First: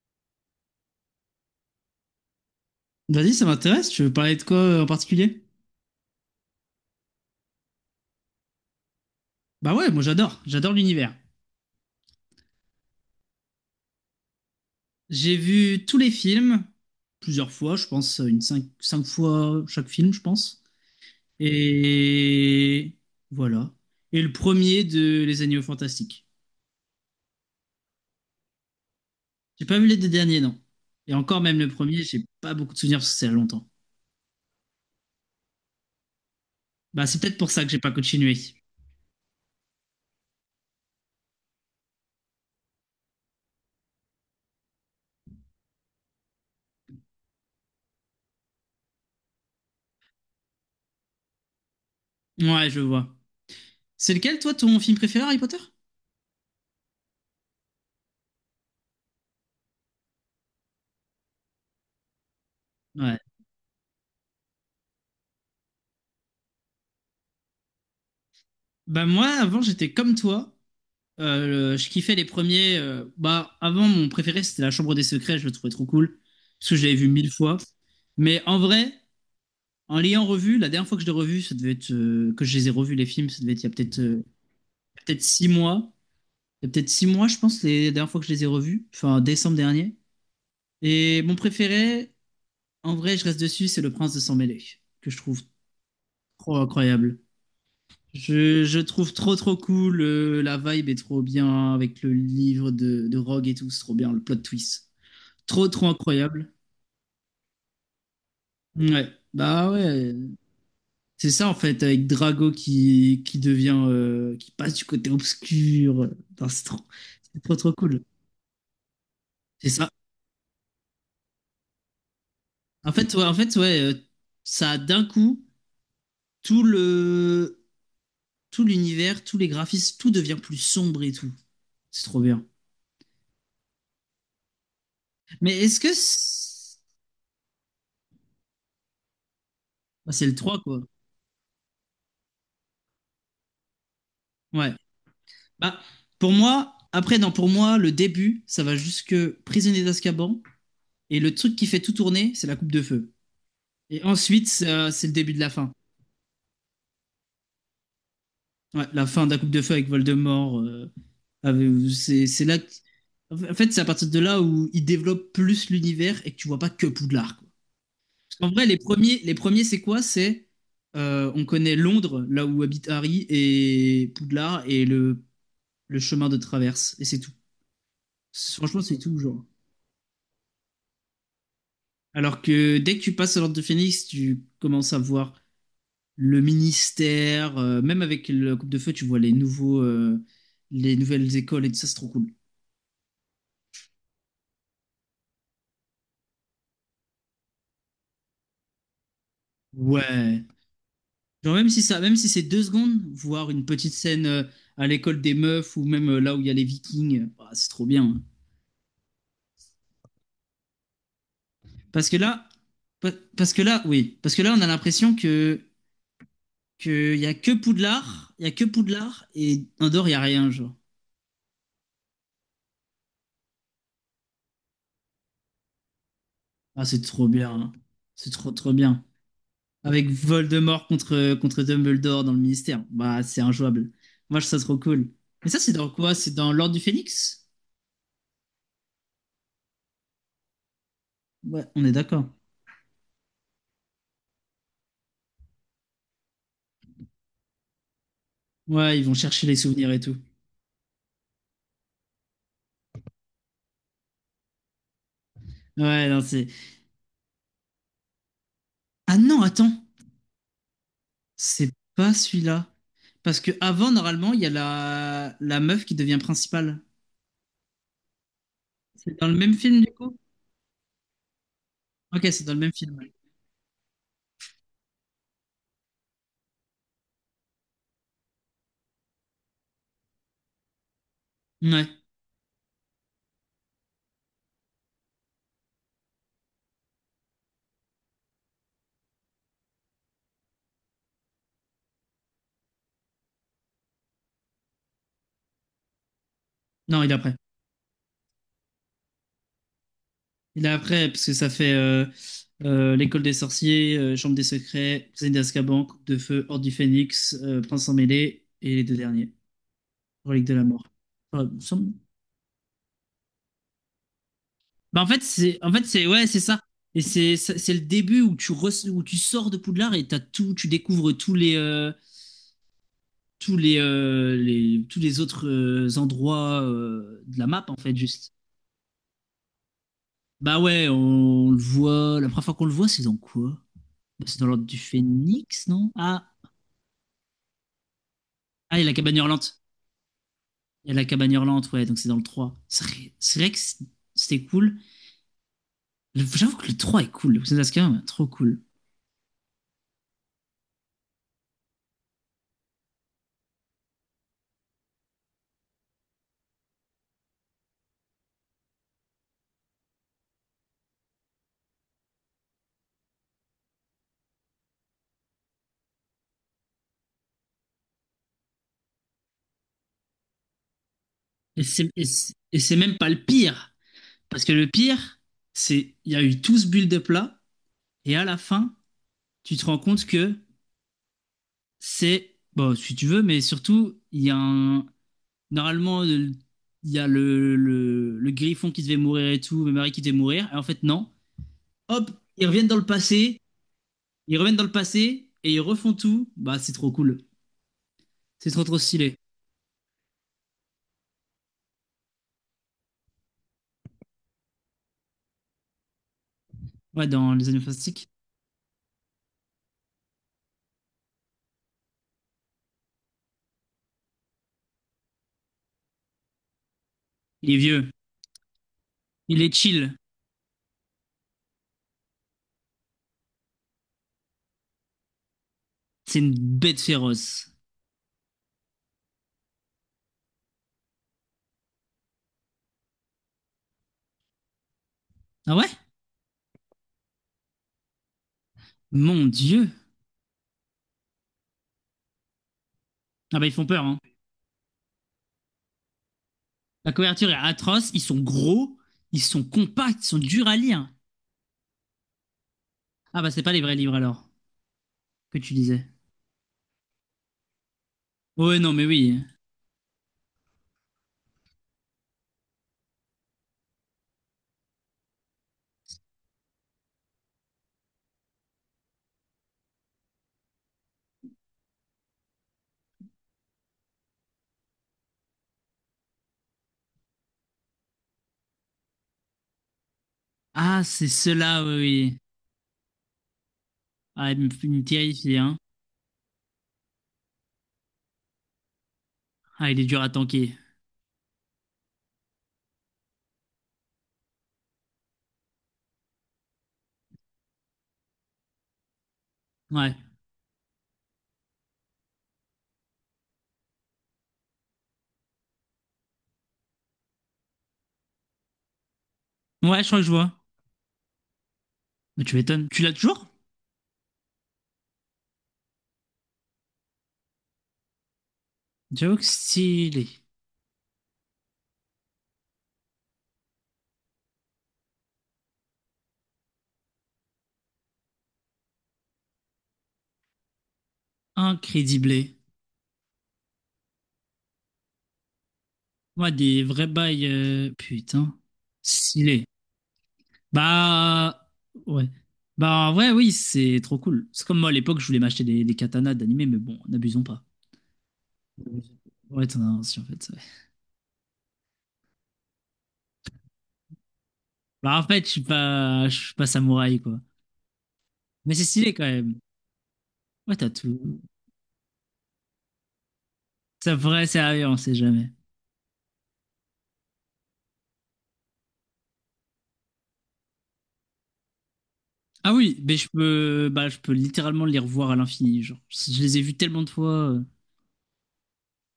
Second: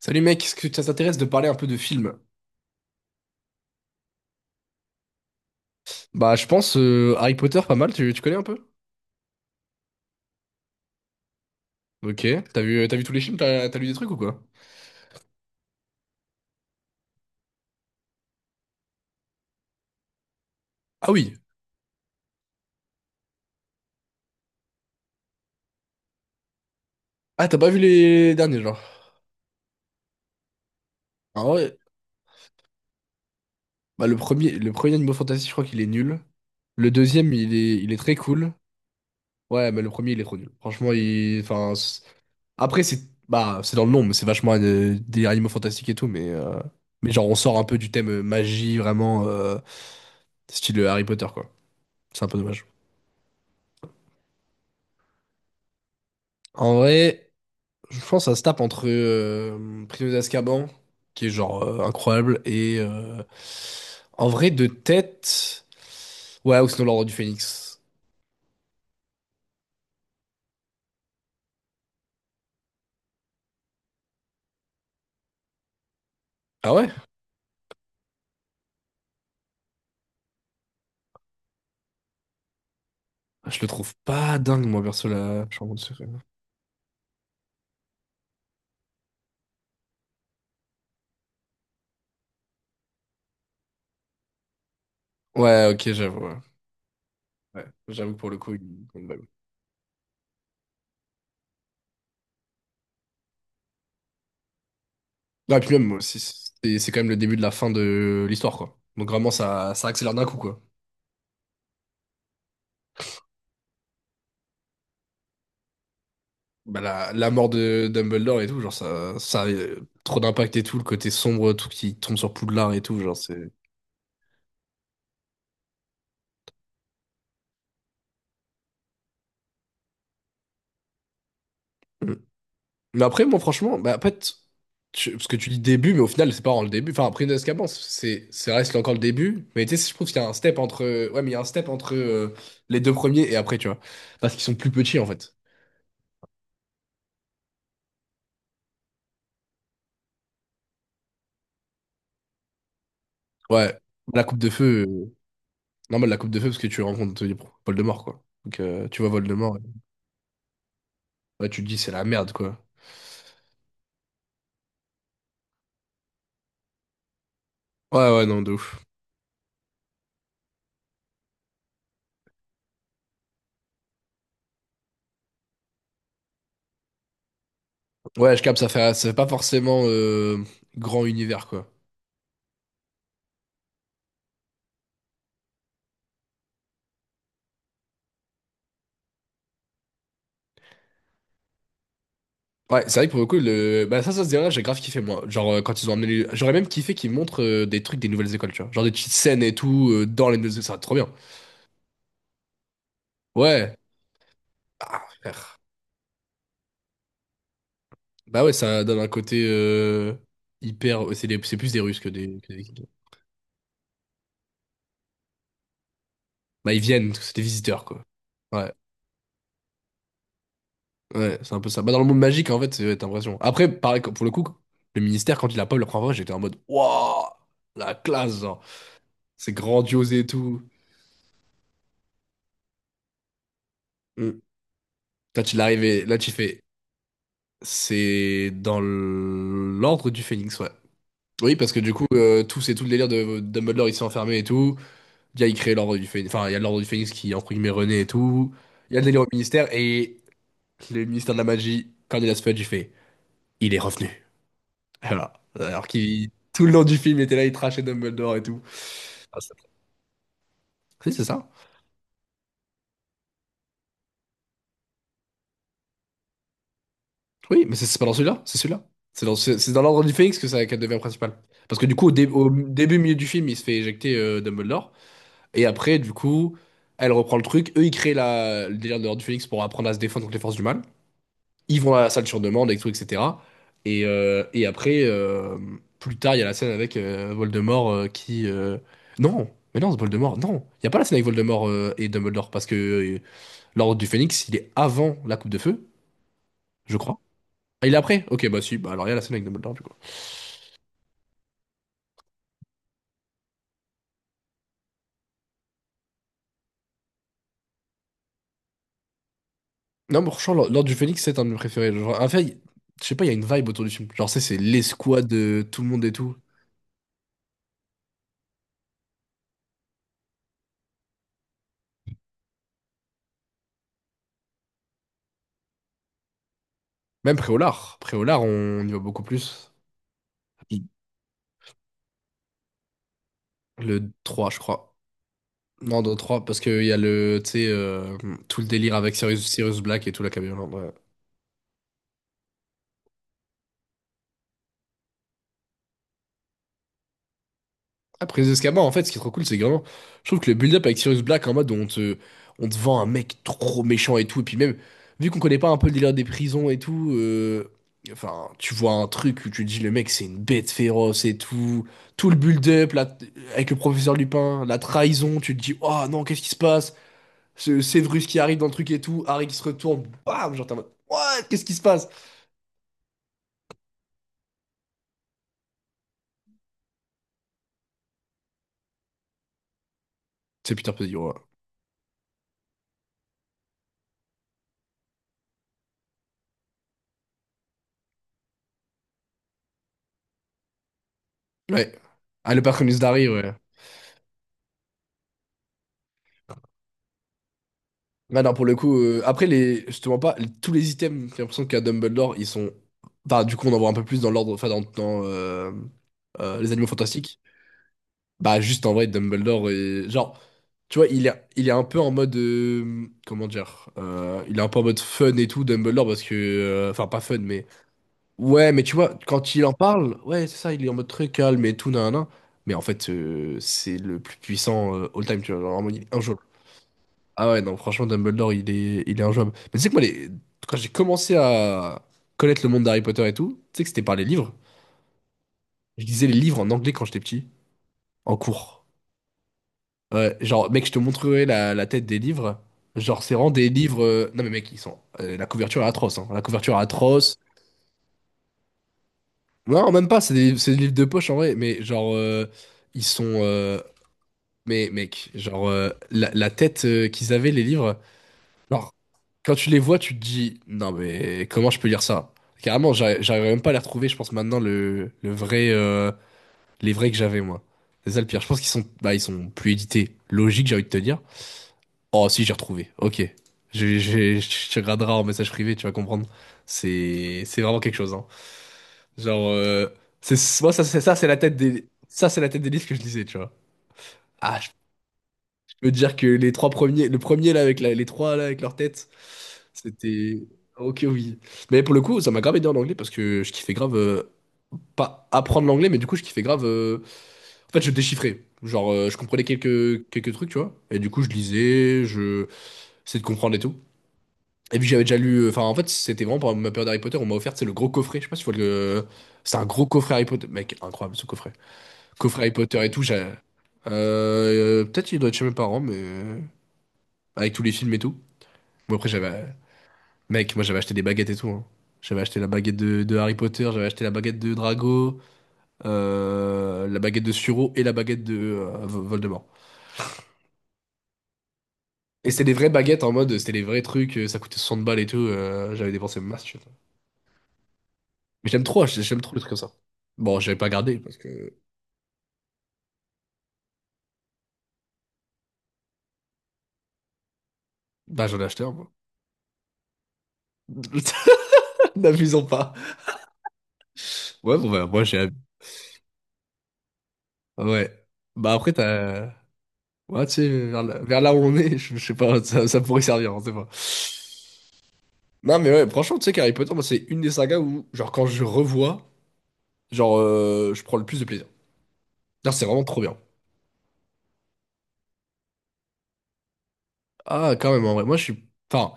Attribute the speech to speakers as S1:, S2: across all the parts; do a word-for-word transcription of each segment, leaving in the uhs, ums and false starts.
S1: Salut mec, est-ce que ça t'intéresse de parler un peu de films?
S2: Vas-y, ça m'intéresse. Tu veux parler de quoi euh, en particulier?
S1: Bah je pense euh, Harry Potter pas mal, tu, tu connais un peu?
S2: Bah ouais, moi j'adore, j'adore l'univers.
S1: Ok, t'as vu, t'as vu tous les films, t'as t'as lu des trucs ou quoi?
S2: J'ai vu tous les films, plusieurs fois, je pense, euh, une cinq, cinq fois chaque film, je pense.
S1: Ah oui.
S2: Et voilà. Et le premier de Les Animaux Fantastiques.
S1: Ah t'as pas vu les derniers genre?
S2: J'ai pas vu les deux derniers, non. Et encore
S1: Ah
S2: même le
S1: ouais.
S2: premier, j'ai pas beaucoup de souvenirs parce que c'est il y a longtemps.
S1: Bah le premier, le premier Animal Fantasy je crois qu'il est nul. Le
S2: Bah c'est
S1: deuxième
S2: peut-être pour
S1: il
S2: ça que
S1: est,
S2: j'ai pas
S1: il est très
S2: continué.
S1: cool. Ouais mais le premier il est trop nul. Franchement il, enfin c'est- après c'est, bah c'est dans le nom mais c'est vachement euh, des animaux fantastiques et tout mais, euh, mais genre on sort un peu du thème euh, magie vraiment euh, style Harry Potter quoi. C'est un peu dommage.
S2: Ouais, je vois. C'est lequel, toi, ton film préféré, Harry Potter?
S1: En vrai. Je pense que ça se tape entre euh, Prisonnier d'Azkaban, qui est genre euh, incroyable, et
S2: Ouais.
S1: euh, en vrai de tête, ouais, ou sinon l'Ordre du Phénix.
S2: Bah moi, avant, j'étais comme toi. Euh, le- je kiffais les premiers. euh, bah, avant, mon préféré, c'était La Chambre des Secrets. Je le trouvais trop cool. Parce
S1: Ah
S2: que je
S1: ouais?
S2: l'avais vu mille fois. Mais en vrai, en l'ayant revu, la dernière fois que je l'ai revu, ça devait être. Euh, que je les ai revus, les films, ça devait
S1: Je
S2: être il y
S1: le
S2: a
S1: trouve
S2: peut-être euh,
S1: pas dingue, moi, perso,
S2: peut-être
S1: la
S2: six
S1: chambre de
S2: mois.
S1: secret.
S2: Il y a peut-être six mois, je pense, les dernières fois que je les ai revus. Enfin, en décembre dernier. Et mon préféré, en vrai, je reste dessus, c'est Le Prince de Sang-Mêlé. Que je trouve
S1: Ouais, ok, j'avoue. Ouais,
S2: trop incroyable.
S1: ouais, j'avoue que pour le coup, il...
S2: Je, je
S1: il me
S2: trouve
S1: bug.
S2: trop trop cool, euh, la vibe est trop bien avec le livre de, de Rogue et tout, c'est trop bien, le plot twist.
S1: Ah, et
S2: Trop,
S1: puis même,
S2: trop
S1: moi aussi,
S2: incroyable.
S1: c'est c'est quand même le début de la fin de l'histoire, quoi. Donc
S2: Ouais.
S1: vraiment,
S2: Bah
S1: ça, ça accélère
S2: ouais.
S1: d'un coup, quoi.
S2: C'est ça en fait, avec Drago qui, qui devient. euh, qui passe du côté obscur. Non, c'est trop,
S1: Bah, la, la
S2: c'est
S1: mort
S2: trop, trop
S1: de
S2: cool.
S1: Dumbledore et tout, genre, ça, ça a
S2: C'est
S1: euh,
S2: ça.
S1: trop d'impact et tout, le côté sombre, tout qui tombe sur Poudlard et
S2: En
S1: tout,
S2: fait,
S1: genre,
S2: ouais, en
S1: c'est.
S2: fait, ouais, euh, ça a d'un coup, tout le, tout l'univers, tous les graphismes, tout devient plus sombre et tout. C'est trop bien.
S1: Mais après, moi, franchement, bah, en fait, tu- parce que tu dis
S2: Mais est-ce
S1: début,
S2: que.
S1: mais au final, c'est pas vraiment le
S2: C'est
S1: début. Enfin, après, Nescamp, c'est, c'est reste encore le début. Mais tu sais, je trouve
S2: bah,
S1: qu'il y
S2: c'est
S1: a un
S2: le
S1: step
S2: trois quoi.
S1: entre, ouais, mais il y a un step entre euh, les deux premiers et après, tu vois. Parce qu'ils sont plus
S2: Ouais.
S1: petits, en fait.
S2: Bah, pour moi, après, non, pour moi, le début, ça va jusque prisonnier d'Azkaban. Et le truc qui fait tout tourner, c'est la coupe de feu.
S1: Ouais.
S2: Et
S1: La coupe
S2: ensuite,
S1: de feu,
S2: ça-
S1: euh,
S2: c'est le début de la fin.
S1: normal, la coupe de feu, parce que tu rencontres euh, Voldemort, quoi. Donc,
S2: Ouais,
S1: euh, tu
S2: la
S1: vois
S2: fin de la Coupe
S1: Voldemort. et-
S2: de Feu avec Voldemort. euh,
S1: Ouais, tu te dis, c'est
S2: avec-
S1: la
S2: c'est
S1: merde,
S2: c'est là.
S1: quoi.
S2: que- En fait, c'est à partir de là où il développe plus l'univers et que tu vois pas que Poudlard, quoi.
S1: Ouais, ouais,
S2: Parce
S1: non, de
S2: qu'en vrai, les
S1: ouf.
S2: premiers, les premiers, c'est quoi? C'est euh, on connaît Londres, là où habite Harry, et Poudlard et le, le chemin de traverse. Et c'est tout.
S1: Ouais, je
S2: C'est-
S1: capte, ça
S2: Franchement,
S1: fait,
S2: c'est
S1: ça fait
S2: tout,
S1: pas
S2: genre.
S1: forcément euh, grand univers, quoi.
S2: Alors que dès que tu passes à l'Ordre de Phénix, tu commences à voir. Le ministère, euh, même avec la Coupe de Feu, tu vois les nouveaux, euh, les nouvelles écoles et tout ça, c'est trop cool.
S1: Ouais, c'est vrai que pour le coup, le... bah, ça, ça se dirait, j'ai grave kiffé, moi. Genre, euh, quand ils ont amené. les... J'aurais même kiffé qu'ils montrent euh, des trucs des nouvelles écoles, tu vois. Genre des petites scènes et tout, euh, dans les
S2: Ouais.
S1: nouvelles écoles, ça va être trop bien.
S2: Genre même si ça, même si c'est deux secondes, voir une
S1: Ouais.
S2: petite scène euh, à
S1: Ah,
S2: l'école des
S1: frère.
S2: meufs ou même euh, là où il y a les Vikings, euh, bah, c'est trop bien, hein.
S1: Bah ouais, ça donne un côté euh, hyper... euh, C'est des- c'est plus des Russes que
S2: Parce que
S1: des...
S2: là,
S1: que des-
S2: pa- parce que là, oui, parce que là, on a l'impression que
S1: Bah, ils viennent,
S2: que y a
S1: c'est des
S2: que
S1: visiteurs, quoi.
S2: Poudlard, il y a que
S1: Ouais,
S2: Poudlard et Andorre, il y a rien, genre.
S1: ouais, c'est un peu ça. Bah, dans le monde magique, en fait, c'est ouais, t'as l'impression. Après, pareil, pour le coup, le ministère, quand il a pas eu la première fois, j'étais en mode,
S2: Ah, c'est
S1: waouh,
S2: trop bien, hein.
S1: la
S2: C'est
S1: classe,
S2: trop
S1: genre.
S2: trop bien.
S1: C'est
S2: Avec
S1: grandiose et tout.
S2: Voldemort contre, contre Dumbledore dans le ministère. Bah, c'est injouable.
S1: Mm.
S2: Moi, je trouve ça trop cool.
S1: Toi,
S2: Mais
S1: tu
S2: ça, c'est
S1: l'arrives
S2: dans
S1: et
S2: quoi?
S1: là, tu
S2: C'est dans
S1: fais,
S2: l'Ordre du Phénix?
S1: c'est dans l'ordre du Phénix, ouais. Oui,
S2: Ouais,
S1: parce que
S2: on est
S1: du coup,
S2: d'accord.
S1: euh, tout c'est tout le délire de Dumbledore, il s'est enfermé et tout. Il y a, il crée l'ordre du Phénix. Enfin, il y a l'ordre du Phénix qui, entre guillemets, renaît et tout. Il y
S2: Ouais,
S1: a le
S2: ils vont
S1: délire au
S2: chercher les
S1: ministère
S2: souvenirs et
S1: et
S2: tout.
S1: le ministère de la magie, Cornelius Fudge, il fait, il est revenu. Voilà. Alors
S2: Ouais, non,
S1: qu'il,
S2: c'est.
S1: tout le long du film, il était là, il trashait Dumbledore et tout.
S2: Ah
S1: Ah,
S2: non,
S1: c'est-
S2: attends,
S1: oui, c'est ça.
S2: c'est pas celui-là. Parce que avant, normalement, il y a la... la meuf qui devient principale.
S1: Oui, mais c'est c'est pas dans celui-là, c'est celui-là.
S2: C'est
S1: C'est
S2: dans le
S1: dans,
S2: même
S1: c'est c'est dans
S2: film, du
S1: l'ordre du
S2: coup?
S1: Phénix que ça qu'elle devient principale. Parce que du coup, au, dé-
S2: Ok, c'est
S1: au
S2: dans le même film.
S1: début,
S2: Ouais,
S1: milieu du film, il se fait éjecter euh, Dumbledore. Et après, du coup, elle reprend le truc. Eux, ils créent la... le délire de l'Ordre du Phénix pour apprendre à se défendre contre les forces du mal. Ils vont
S2: Ouais.
S1: à la salle sur demande, et tout, et cetera. Et, euh, et après, euh, plus tard, il y a la scène avec euh, Voldemort euh, qui. Euh, Non! Mais non, c'est Voldemort, non! Il n'y a pas la scène avec Voldemort euh, et Dumbledore, parce que euh, l'Ordre du Phénix, il est avant la Coupe de Feu, je
S2: Non, il est
S1: crois.
S2: après.
S1: Ah, il est après? Ok, bah si, bah alors il y a la scène avec Dumbledore, du coup.
S2: Il est après, parce que ça fait euh, euh, l'école des sorciers, euh, chambre des secrets, prisonnier d'Azkaban, coupe de feu, horde du phénix, euh, prince en mêlée, et les deux derniers,
S1: Non, mais
S2: relique
S1: franchement,
S2: de la
S1: l'Ordre
S2: mort.
S1: du Phénix, c'est un
S2: Enfin,
S1: de
S2: il
S1: mes
S2: me
S1: préférés.
S2: semble-
S1: Genre, en fait, il- je sais pas, il y a une vibe autour du film. Genre, c'est c'est
S2: bah, en fait,
S1: l'escouade,
S2: c'est,
S1: de
S2: en
S1: tout
S2: fait,
S1: le monde
S2: c'est,
S1: et
S2: ouais,
S1: tout.
S2: c'est ça. Et c'est, c'est c'est le début où tu, re- où tu sors de Poudlard et t'as tout, tu découvres tous les, euh, tous les, euh, les, tous les autres euh, endroits euh,
S1: Même
S2: de la map, en fait,
S1: Préolard.
S2: juste.
S1: Préolard, on y va beaucoup plus.
S2: Bah ouais, on, le voit, la première fois qu'on le voit, c'est dans quoi?
S1: Le
S2: Bah, C'est dans
S1: trois, je
S2: l'ordre du
S1: crois.
S2: phénix, non?
S1: Non, dans le
S2: Ah,
S1: trois, parce qu'il y a le, tu sais, euh, tout le
S2: Ah, il y a la
S1: délire avec
S2: cabane
S1: Sirius,
S2: hurlante.
S1: Sirius Black et tout la camionnette.
S2: Il y
S1: Ouais.
S2: a la cabane hurlante, ouais, donc c'est dans le trois. C'est vrai, c'est vrai que c- c'était cool. J'avoue que le trois est cool. Le Crimson Cascade, ouais, trop
S1: Après les
S2: cool.
S1: escamins, en fait, ce qui est trop cool, c'est que vraiment, je trouve que le build-up avec Sirius Black en mode où on te, on te vend un mec trop méchant et tout, et puis même, vu qu'on connaît pas un peu le délire des prisons et tout, euh, enfin, tu vois un truc où tu te dis le mec c'est une bête féroce et tout, tout le build-up là, avec le professeur Lupin, la trahison, tu te dis, oh non, qu'est-ce qui se passe? Ce Severus qui arrive dans le truc et tout, Harry qui se retourne, bam, genre t'es en mode, what? Qu'est-ce
S2: Et
S1: qui se
S2: c'est et
S1: passe?
S2: c'est- et c'est même pas le pire. Parce que le pire, c'est il y a eu tout ce build-up là, et à la fin, tu te rends compte que
S1: C'est Peter Pettigrew, ouais.
S2: c'est. Bon, si tu veux, mais surtout, il y a un. Normalement, le- il y a le, le, le griffon qui devait mourir et tout, Mary qui devait mourir. Et en fait, non.
S1: Ouais.
S2: Hop, ils
S1: Ah, le
S2: reviennent dans le
S1: patronus d'Harry,
S2: passé
S1: ouais.
S2: Ils reviennent dans le passé et ils refont tout. Bah, c'est trop cool.
S1: Ah
S2: C'est
S1: non,
S2: trop,
S1: pour le
S2: trop
S1: coup,
S2: stylé.
S1: euh, après, les, je te mens pas, les- tous les items, j'ai l'impression qu'à Dumbledore, ils sont. Enfin, du coup, on en voit un peu plus dans l'ordre, enfin, dans, dans, euh, euh, les animaux
S2: Ouais, dans
S1: fantastiques.
S2: Les Animaux Fantastiques.
S1: Bah, juste en vrai, Dumbledore, est... genre, tu vois, il est, il est un peu en mode. Euh, comment dire? Euh, il est un peu en mode fun et tout, Dumbledore, parce que. euh, Enfin, pas fun,
S2: Il est
S1: mais.
S2: vieux.
S1: Ouais, mais tu vois,
S2: Il est
S1: quand il en
S2: chill.
S1: parle, ouais, c'est ça, il est en mode très calme et tout, nanana. Mais en fait, euh, c'est le plus puissant euh, all time, tu vois. Genre, vraiment, il est
S2: C'est une
S1: injouable.
S2: bête
S1: Ah
S2: féroce.
S1: ouais, non, franchement, Dumbledore, il est, il est injouable. Mais tu sais que moi, les- quand j'ai commencé à connaître le monde d'Harry Potter et tout, tu sais que c'était par les livres.
S2: Ah ouais?
S1: Je lisais les livres en anglais quand j'étais petit, en cours.
S2: Mon Dieu.
S1: Ouais, genre, mec, je te montrerai la, la tête des livres. Genre, c'est
S2: Ah bah,
S1: vraiment
S2: ils font
S1: des
S2: peur, hein.
S1: livres. euh, Non, mais mec, ils sont. Euh, la couverture est atroce, hein. La couverture est
S2: La couverture est
S1: atroce.
S2: atroce. Ils sont gros. Ils sont
S1: Non,
S2: compacts. Ils
S1: même
S2: sont
S1: pas, c'est
S2: durs
S1: des,
S2: à
S1: c'est des
S2: lire.
S1: livres de poche en vrai, mais genre, euh, ils
S2: Ah
S1: sont.
S2: bah, c'est pas les vrais
S1: Euh,
S2: livres, alors,
S1: mais mec,
S2: que tu
S1: genre,
S2: disais.
S1: euh, la, la tête euh, qu'ils avaient, les livres,
S2: Ouais, non, mais
S1: genre,
S2: oui.
S1: quand tu les vois, tu te dis, non mais comment je peux lire ça? Carrément, j'arri- j'arriverais même pas à les retrouver, je pense maintenant, le, le vrai, euh, les vrais que j'avais moi. C'est ça le pire, je pense qu'ils sont, bah, ils sont plus édités. Logique, j'ai envie de te dire. Oh, si, j'ai retrouvé. Ok. Je, je, je te graderai en message privé, tu vas comprendre. C'est, c'est vraiment quelque chose, hein. Genre, euh, c'est, moi,
S2: Ah,
S1: ça, c'est
S2: c'est
S1: ça, c'est la tête
S2: cela, oui,
S1: des,
S2: oui.
S1: ça, c'est la tête des listes que je lisais, tu vois.
S2: Ah, il me,
S1: Ah, je,
S2: il me terrifie, hein.
S1: je peux te dire que les trois premiers, le premier là, avec la- les trois là, avec leur tête,
S2: Ah, il est dur à
S1: c'était,
S2: tanker.
S1: ok, oui. Mais pour le coup, ça m'a grave aidé en anglais parce que je kiffais grave, euh, pas apprendre l'anglais, mais du coup, je kiffais grave, euh, en fait, je déchiffrais. Genre, euh, je comprenais
S2: Ouais.
S1: quelques, quelques trucs, tu vois. Et du coup, je lisais, je, essayais de comprendre et tout. Et puis j'avais déjà lu, enfin en fait c'était vraiment pendant ma période Harry Potter, on m'a offert c'est le gros coffret, je sais pas si tu vois le, c'est un
S2: Ouais,
S1: gros
S2: je crois que je
S1: coffret Harry
S2: vois.
S1: Potter, mec incroyable ce coffret,
S2: Mais tu
S1: coffret Harry
S2: m'étonnes. Tu
S1: Potter et
S2: l'as
S1: tout, j'ai,
S2: toujours?
S1: euh, peut-être il doit être chez mes parents mais euh, avec tous les films et tout. Bon après
S2: J'avoue que
S1: j'avais,
S2: stylé.
S1: mec moi j'avais acheté des baguettes et tout, hein. J'avais acheté la baguette de, de Harry Potter, j'avais acheté la baguette de Drago, euh, la baguette de Suro et la baguette de euh, Voldemort. Et
S2: Incrédible.
S1: c'était des vraies baguettes en mode, c'était les vrais trucs, euh, ça coûtait soixante balles et tout, euh, j'avais dépensé
S2: Ouais,
S1: masse.
S2: des vrais bails. euh, Putain.
S1: Mais j'aime trop, acheter- j'aime trop les
S2: Stylé.
S1: trucs comme ça. Bon, j'avais pas gardé parce
S2: Bah.
S1: que
S2: Ouais. Bah, ouais, oui, c'est trop cool. C'est comme moi à l'époque, je voulais m'acheter des, des katanas d'animé, mais bon, n'abusons pas.
S1: bah j'en ai acheté un moi.
S2: Ouais, t'en as un aussi en fait. ouais.
S1: N'abusons pas. Ouais, bon bah
S2: Bah, en
S1: moi
S2: fait,
S1: j'ai
S2: je suis pas, je suis pas samouraï, quoi.
S1: ouais. Bah
S2: Mais c'est
S1: après
S2: stylé quand
S1: t'as
S2: même.
S1: ouais tu sais
S2: Ouais, t'as
S1: vers là, vers
S2: tout.
S1: là où on est, je, je sais pas ça, ça pourrait servir, on sait pas.
S2: C'est vrai, c'est sérieux, on sait jamais.
S1: Non mais ouais, franchement tu sais qu'Harry Potter moi c'est une des sagas où genre quand je revois, genre euh, je prends le plus de plaisir. Genre
S2: Ah
S1: c'est
S2: oui,
S1: vraiment
S2: mais
S1: trop
S2: je
S1: bien.
S2: peux, bah, je peux littéralement les revoir à l'infini. Genre, je les ai vus tellement de fois. euh,
S1: Ah quand même en vrai, moi je suis enfin,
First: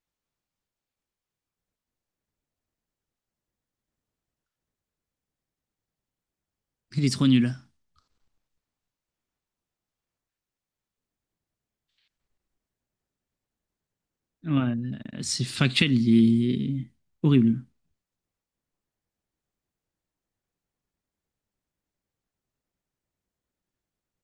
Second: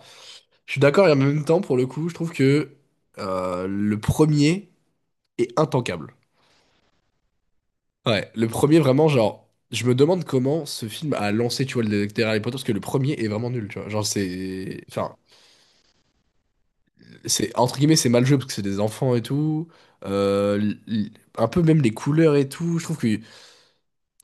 S1: je suis d'accord et en même temps pour le coup, je trouve que euh, le premier est intankable.
S2: Il est trop nul.
S1: Ouais, le premier vraiment, genre, je me demande comment ce film a lancé, tu vois, le détective Harry Potter, parce que le premier est vraiment nul, tu vois. Genre,
S2: Ouais,
S1: c'est. Enfin,
S2: c'est factuel, il est
S1: c'est.
S2: horrible.
S1: Entre guillemets, c'est mal joué parce que c'est des enfants et tout. Euh, l- l- un peu même les couleurs et tout. Je trouve que.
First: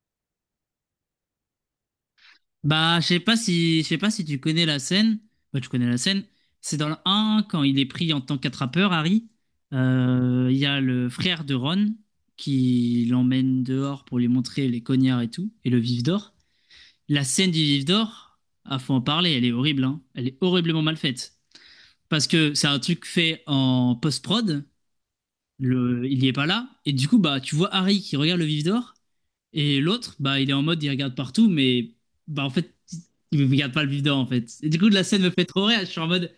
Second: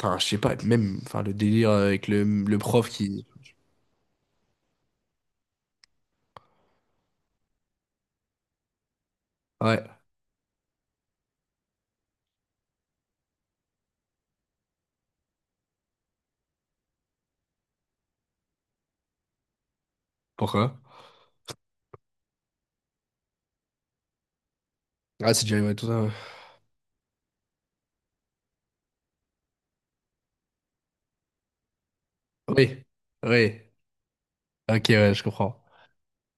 S1: Enfin, je sais pas, même. Enfin, le délire avec le, le prof
S2: Bah, je sais
S1: qui.
S2: pas si, je sais pas si tu connais la scène. Bah, tu connais la scène. C'est dans le un, quand il est pris en tant qu'attrapeur, Harry.
S1: Ouais.
S2: Euh, Il y a le frère de Ron qui l'emmène dehors pour lui montrer les cognards et tout, et le vif d'or. La scène du vif d'or, ah, faut en parler, elle est horrible, hein. Elle est
S1: Pourquoi?
S2: horriblement mal faite. Parce que c'est un truc fait en post-prod,
S1: Ah, c'est Jerry, ouais, tout ça.
S2: le,
S1: Ouais.
S2: il n'y est pas là, et du coup, bah, tu vois Harry qui regarde le vif d'or, et l'autre, bah, il est en mode, il regarde partout, mais bah, en fait,
S1: Oui.
S2: il ne
S1: Oui.
S2: regarde pas le vivant, en fait. Et du
S1: Ok,
S2: coup, la
S1: ouais,
S2: scène
S1: je
S2: me fait
S1: comprends.
S2: trop rire. Je suis en mode,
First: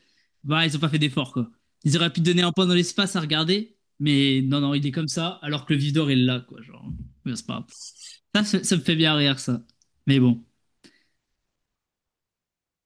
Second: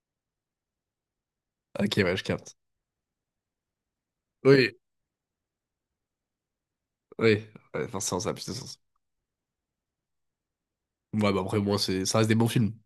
S2: bah, ils ont pas fait d'effort, quoi.
S1: Ok,
S2: Ils auraient
S1: ouais,
S2: pu
S1: je
S2: donner un
S1: capte.
S2: point dans l'espace à regarder, mais non, non,
S1: Oui.
S2: il est comme ça, alors que le vivant est là, quoi. Genre, mais c'est
S1: Oui.
S2: pas grave.
S1: Ouais, forcément, ça a
S2: Ça,
S1: plus de
S2: ça, ça
S1: sens.
S2: me fait bien rire, ça. Mais bon.
S1: Ouais, bah après, moi, c'est... ça reste des bons films.